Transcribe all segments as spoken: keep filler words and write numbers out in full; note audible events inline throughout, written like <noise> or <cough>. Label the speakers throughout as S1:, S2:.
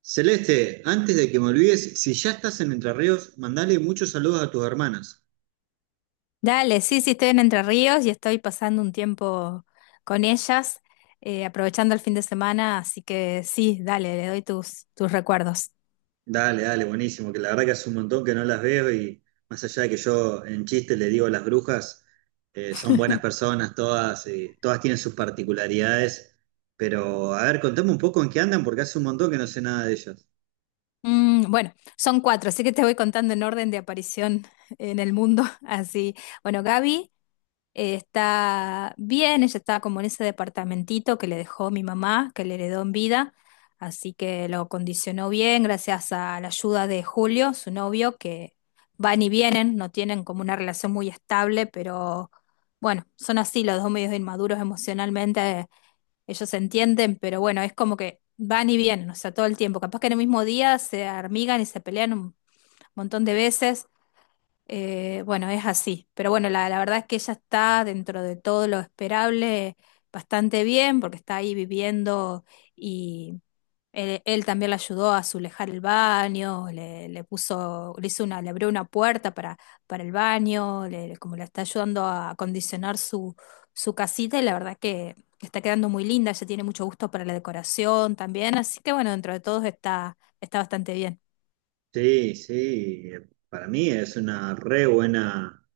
S1: Celeste, antes de que me olvides, si ya estás en Entre Ríos, mandale muchos saludos a tus hermanas.
S2: Dale, sí, sí, estoy en Entre Ríos y estoy pasando un tiempo con ellas, eh, aprovechando el fin de semana, así que sí, dale, le doy tus, tus recuerdos.
S1: Dale, dale, buenísimo, que la verdad que hace un montón que no las veo y más allá de que yo en chiste le digo las brujas, eh, son buenas personas todas, y todas tienen sus particularidades, pero a ver, contame un poco en qué andan porque hace un montón que no sé nada de ellas.
S2: Mm, bueno, son cuatro, así que te voy contando en orden de aparición en el mundo. <laughs> Así, bueno, Gaby, Eh, está bien, ella está como en ese departamentito que le dejó mi mamá, que le heredó en vida, así que lo condicionó bien gracias a la ayuda de Julio, su novio, que van y vienen, no tienen como una relación muy estable, pero bueno, son así los dos medios inmaduros emocionalmente, ellos se entienden, pero bueno, es como que van y vienen, o sea, todo el tiempo, capaz que en el mismo día se armigan y se pelean un montón de veces eh, bueno, es así. Pero bueno, la, la verdad es que ella está dentro de todo lo esperable bastante bien porque está ahí viviendo y él, él también la ayudó a azulejar el baño, le, le puso, le hizo una, le abrió una puerta para, para el baño, le- como le está ayudando a acondicionar su, su casita y la verdad que está quedando muy linda, ella tiene mucho gusto para la decoración también, así que bueno, dentro de todo está, está bastante bien.
S1: Sí, sí, eh, para mí es una re buena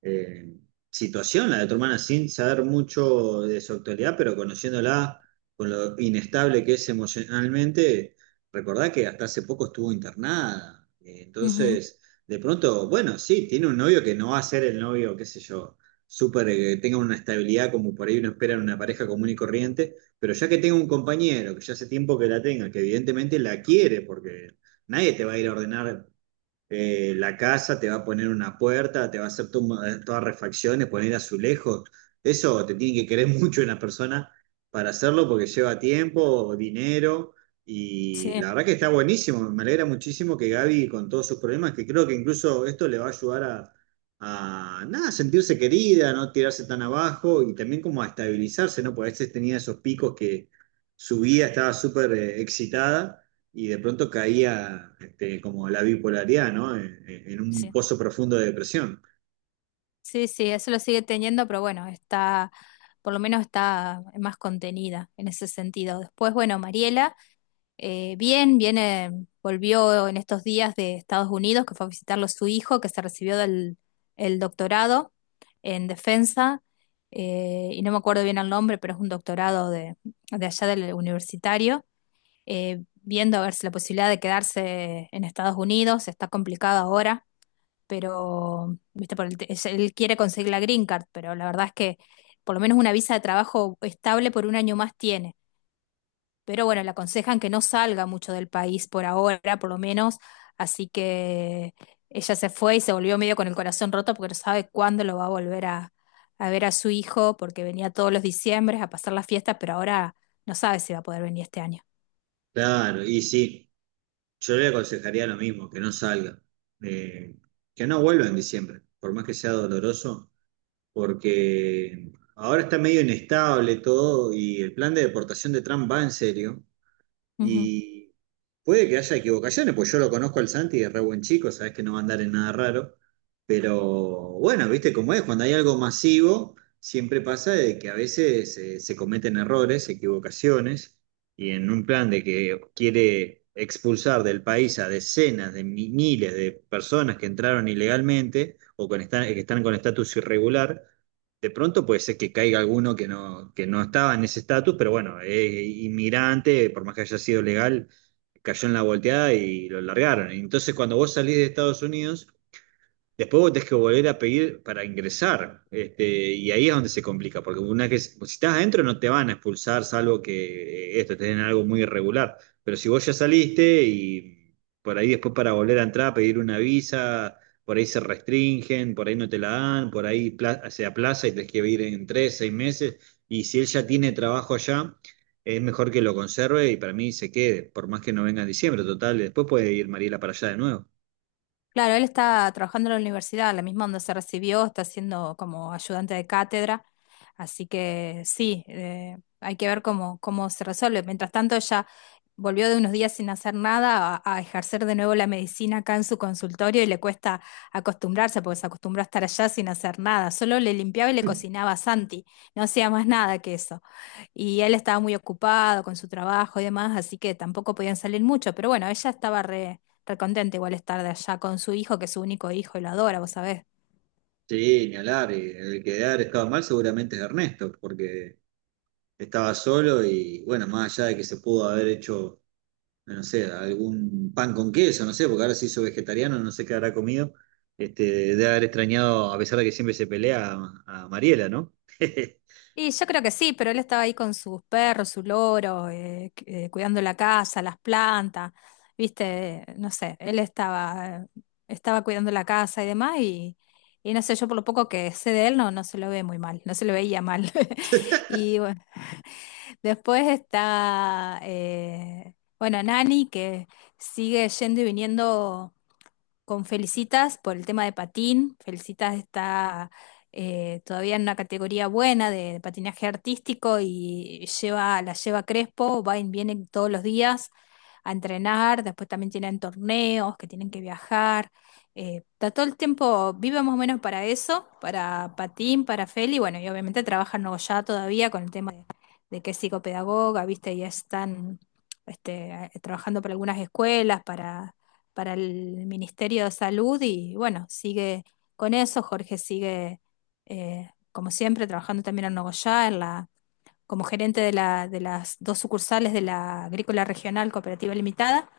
S1: eh, situación la de tu hermana sin saber mucho de su actualidad, pero conociéndola con lo inestable que es emocionalmente, recordá que hasta hace poco estuvo internada. Eh,
S2: Ujú.
S1: entonces, de pronto, bueno, sí, tiene un novio que no va a ser el novio, qué sé yo, súper, eh, que tenga una estabilidad como por ahí uno espera en una pareja común y corriente, pero ya que tenga un compañero, que ya hace tiempo que la tenga, que evidentemente la quiere, porque nadie te va a ir a ordenar eh, la casa, te va a poner una puerta, te va a hacer to- todas refacciones, poner azulejos. Eso te tiene que querer <laughs> mucho una persona para hacerlo porque lleva tiempo, dinero. Y
S2: Sí.
S1: la verdad que está buenísimo. Me alegra muchísimo que Gaby, con todos sus problemas, que creo que incluso esto le va a ayudar a, a nada, sentirse querida, no tirarse tan abajo y también como a estabilizarse, ¿no? Porque a veces tenía esos picos que su vida estaba súper eh, excitada y de pronto caía este, como la bipolaridad, ¿no? En, en un
S2: Sí.
S1: pozo profundo de depresión.
S2: Sí, sí, eso lo sigue teniendo, pero bueno, está, por lo menos está más contenida en ese sentido. Después, bueno, Mariela, eh, bien, viene, volvió en estos días de Estados Unidos, que fue a visitarlo su hijo, que se recibió del el doctorado en defensa, eh, y no me acuerdo bien el nombre, pero es un doctorado de, de allá del universitario, eh, viendo a ver si la posibilidad de quedarse en Estados Unidos está complicado ahora pero, viste, por el te- es- él quiere conseguir la green card, pero la verdad es que por lo menos una visa de trabajo estable por un año más tiene. Pero bueno, le aconsejan que no salga mucho del país por ahora, por lo menos, así que ella se fue y se volvió medio con el corazón roto porque no sabe cuándo lo va a volver a, a ver a su hijo, porque venía todos los diciembres a pasar las fiestas, pero ahora no sabe si va a poder venir este año.
S1: Claro, y sí, yo le aconsejaría lo mismo, que no salga, eh, que no vuelva en diciembre, por más que sea doloroso, porque ahora está medio inestable todo y el plan de deportación de Trump va en serio. Y puede que haya equivocaciones, pues yo lo conozco al Santi, es re buen chico, sabes que no va a andar en nada raro. Pero bueno, viste cómo es, cuando hay algo masivo, siempre pasa de que a veces eh, se cometen errores, equivocaciones, y en un plan de que quiere expulsar del país a decenas de mi- miles de personas que entraron ilegalmente o con esta- que están con estatus irregular, de pronto puede ser que caiga alguno que no, que no estaba en ese estatus, pero bueno, es inmigrante, por más que haya sido legal, cayó en la volteada y lo largaron. Entonces, cuando vos salís de Estados Unidos, después vos tenés que volver a pedir para ingresar, este, y ahí es donde se complica, porque una que, si estás adentro no te van a expulsar, salvo que eh, esto, estén en algo muy irregular. Pero si vos ya saliste y por ahí después para volver a entrar, pedir una visa, por ahí se restringen, por ahí no te la dan, por ahí pla- se aplaza y tenés que ir en tres, seis meses, y si él ya tiene trabajo allá, es mejor que lo conserve y para mí se quede, por más que no venga en diciembre, total, después puede ir Mariela para allá de nuevo.
S2: Claro, él está trabajando en la universidad, la misma donde se recibió, está siendo como ayudante de cátedra, así que sí, eh, hay que ver cómo, cómo se resuelve. Mientras tanto, ella volvió de unos días sin hacer nada a, a ejercer de nuevo la medicina acá en su consultorio y le cuesta acostumbrarse porque se acostumbró a estar allá sin hacer nada, solo le limpiaba y le cocinaba a Santi, no hacía más nada que eso. Y él estaba muy ocupado con su trabajo y demás, así que tampoco podían salir mucho. Pero bueno, ella estaba re, re contenta igual estar de allá con su hijo, que es su único hijo y lo adora, vos sabés.
S1: Sí, ni hablar. Y el que debe haber estado mal seguramente es Ernesto, porque estaba solo y bueno, más allá de que se pudo haber hecho, no sé, algún pan con queso, no sé, porque ahora se hizo vegetariano, no sé qué habrá comido, este, debe haber extrañado, a pesar de que siempre se pelea, a, a Mariela, ¿no? <laughs>
S2: Y yo creo que sí, pero él estaba ahí con sus perros, su loro, eh, cu- eh, cuidando la casa, las plantas, viste, no sé, él estaba, estaba cuidando la casa y demás y, y no sé, yo por lo poco que sé de él no, no se lo ve muy mal, no se lo veía mal. <laughs> Y bueno, después está, eh, bueno, Nani, que sigue yendo y viniendo con Felicitas por el tema de patín. Felicitas está eh, todavía en una categoría buena de patinaje artístico y lleva, la lleva Crespo, va y viene todos los días a entrenar, después también tienen torneos que tienen que viajar. Eh, está todo el tiempo, vive más o menos para eso, para patín, para Feli, bueno, y obviamente trabaja en Nogoyá todavía con el tema de que es psicopedagoga, viste, ya están este, eh, trabajando para algunas escuelas, para, para el Ministerio de Salud y bueno, sigue con eso, Jorge sigue eh, como siempre trabajando también en Nogoyá, en la, como gerente de, la, de las dos sucursales de la Agrícola Regional Cooperativa Limitada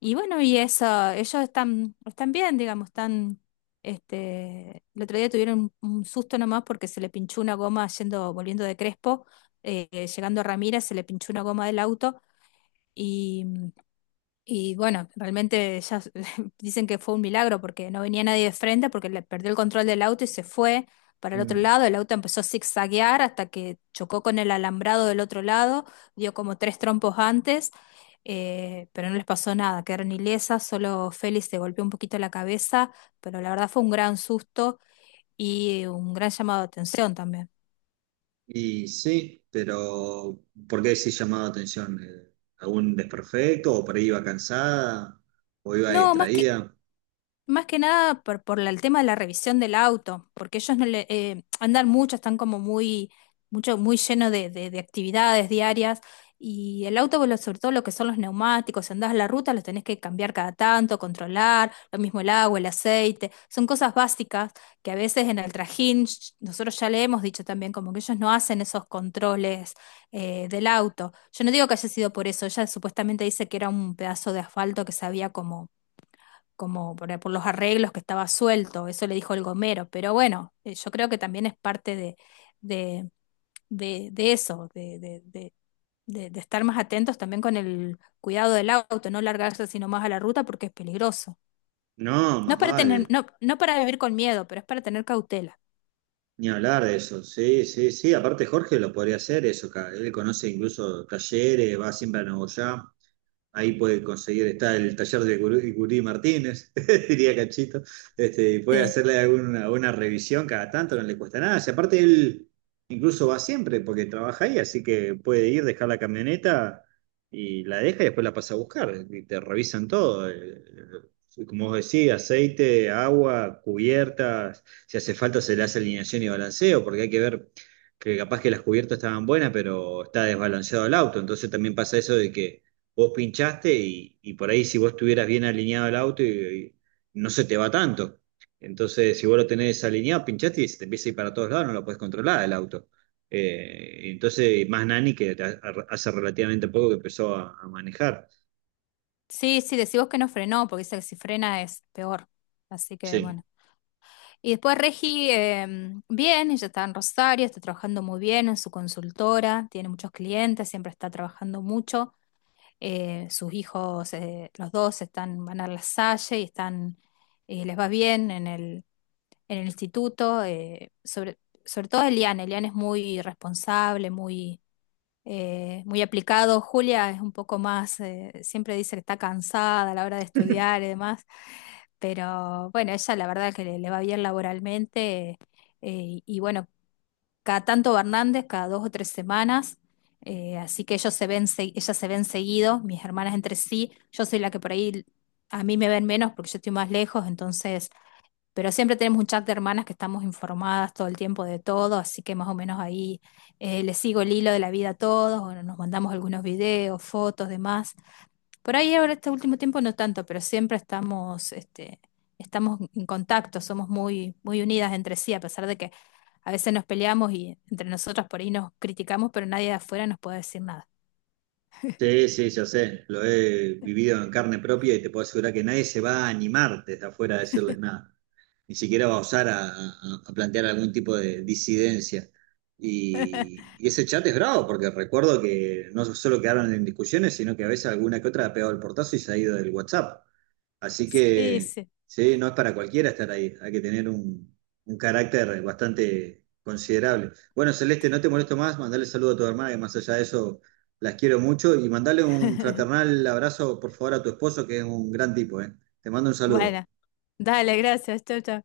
S2: y bueno, y eso, ellos están, están bien, digamos, están, este, el otro día tuvieron un, un susto nomás porque se le pinchó una goma yendo, volviendo de Crespo, eh, llegando a Ramírez, se le pinchó una goma del auto y bueno, realmente ya s- <laughs> dicen que fue un milagro porque no venía nadie de frente, porque le perdió el control del auto y se fue para el otro
S1: Mm.
S2: lado. El auto empezó a zigzaguear hasta que chocó con el alambrado del otro lado, dio como tres trompos antes, eh, pero no les pasó nada, quedaron ilesas, solo Félix se golpeó un poquito la cabeza, pero la verdad fue un gran susto y un gran llamado de atención también.
S1: Y sí, pero ¿por qué sí llamaba atención? Eh, Algún desperfecto? ¿O por ahí iba cansada? ¿O iba
S2: No, más que
S1: distraída?
S2: más que nada por, por la- el tema de la revisión del auto, porque ellos no le, eh, andan mucho, están como muy, mucho, muy lleno de, de- de actividades diarias. Y el auto, bueno, sobre todo lo que son los neumáticos, si andás a la ruta, los tenés que cambiar cada tanto, controlar, lo mismo el agua, el aceite, son cosas básicas que a veces en el trajín, sh- nosotros ya le hemos dicho también, como que ellos no hacen esos controles eh, del auto. Yo no digo que haya sido por eso, ella supuestamente dice que era un pedazo de asfalto que se había como como por, por los arreglos que estaba suelto, eso le dijo el gomero, pero bueno, eh, yo creo que también es parte de, de, de, de eso, de, de, de- de- de estar más atentos también con el cuidado del auto, no largarse sino más a la ruta porque es peligroso.
S1: No,
S2: No
S1: más
S2: para tener,
S1: vale.
S2: no, no para vivir con miedo, pero es para tener cautela.
S1: Ni hablar de eso, sí, sí, sí. Aparte Jorge lo podría hacer eso, ca- él conoce incluso talleres, va siempre a Nuevo Ya. Ahí puede conseguir, está el taller de Gurí, Gurí Martínez, <laughs> diría Cachito, este, y puede
S2: Sí,
S1: hacerle alguna, una revisión cada tanto, no le cuesta nada. Y aparte él incluso va siempre porque trabaja ahí, así que puede ir, dejar la camioneta y la deja y después la pasa a buscar. Y te revisan todo, eh, eh, como vos decís, aceite, agua, cubiertas, si hace falta se le hace alineación y balanceo, porque hay que ver que capaz que las cubiertas estaban buenas, pero está desbalanceado el auto, entonces también pasa eso de que vos pinchaste y, y por ahí si vos estuvieras bien alineado el auto y, y no se te va tanto. Entonces, si vos lo tenés alineado, pinchaste y se te empieza a ir para todos lados, no lo podés controlar el auto. Eh, entonces, más Nani que hace relativamente poco que empezó a, a manejar.
S2: sí, sí, decimos que no frenó, porque dice que si frena es peor. Así que
S1: Sí.
S2: bueno. Y después Regi, eh, bien, ella está en Rosario, está trabajando muy bien en su consultora, tiene muchos clientes, siempre está trabajando mucho. Eh, sus hijos, eh, los dos están, van a la Salle y están, eh, les va bien en el, en el instituto. Eh, sobre, sobre todo Eliane, Eliane es muy responsable, muy, eh, muy aplicado. Julia es un poco más, eh, siempre dice que está cansada a la hora de estudiar y demás. Pero bueno, ella la verdad que le, le va bien laboralmente. Eh, y bueno, cada tanto va Hernández, cada dos o tres semanas. Eh, así que ellos se ven, se- ellas se ven seguido, mis hermanas entre sí. Yo soy la que por ahí a mí me ven menos porque yo estoy más lejos, entonces. Pero siempre tenemos un chat de hermanas que estamos informadas todo el tiempo de todo, así que más o menos ahí eh, les sigo el hilo de la vida a todos, o nos mandamos algunos videos, fotos, demás. Por ahí ahora este último tiempo no tanto, pero siempre estamos, este, estamos en contacto, somos muy, muy unidas entre sí, a pesar de que a veces nos peleamos y entre nosotras por ahí nos criticamos, pero nadie de afuera nos puede decir nada.
S1: Sí, sí, ya sé, lo he vivido en carne propia y te puedo asegurar que nadie se va a animar desde afuera a decirles nada, ni siquiera va a osar a, a- a plantear algún tipo de disidencia.
S2: <laughs>
S1: Y, y ese chat es bravo, porque recuerdo que no solo quedaron en discusiones, sino que a veces alguna que otra ha pegado el portazo y se ha ido del WhatsApp. Así
S2: Sí,
S1: que,
S2: sí.
S1: sí, no es para cualquiera estar ahí, hay que tener un, un carácter bastante considerable. Bueno, Celeste, no te molesto más, mandale saludo a tu hermana, que más allá de eso las quiero mucho, y mandale un fraternal abrazo, por favor, a tu esposo, que es un gran tipo, ¿eh? Te mando un saludo.
S2: Bueno, dale, gracias. Chau, chau.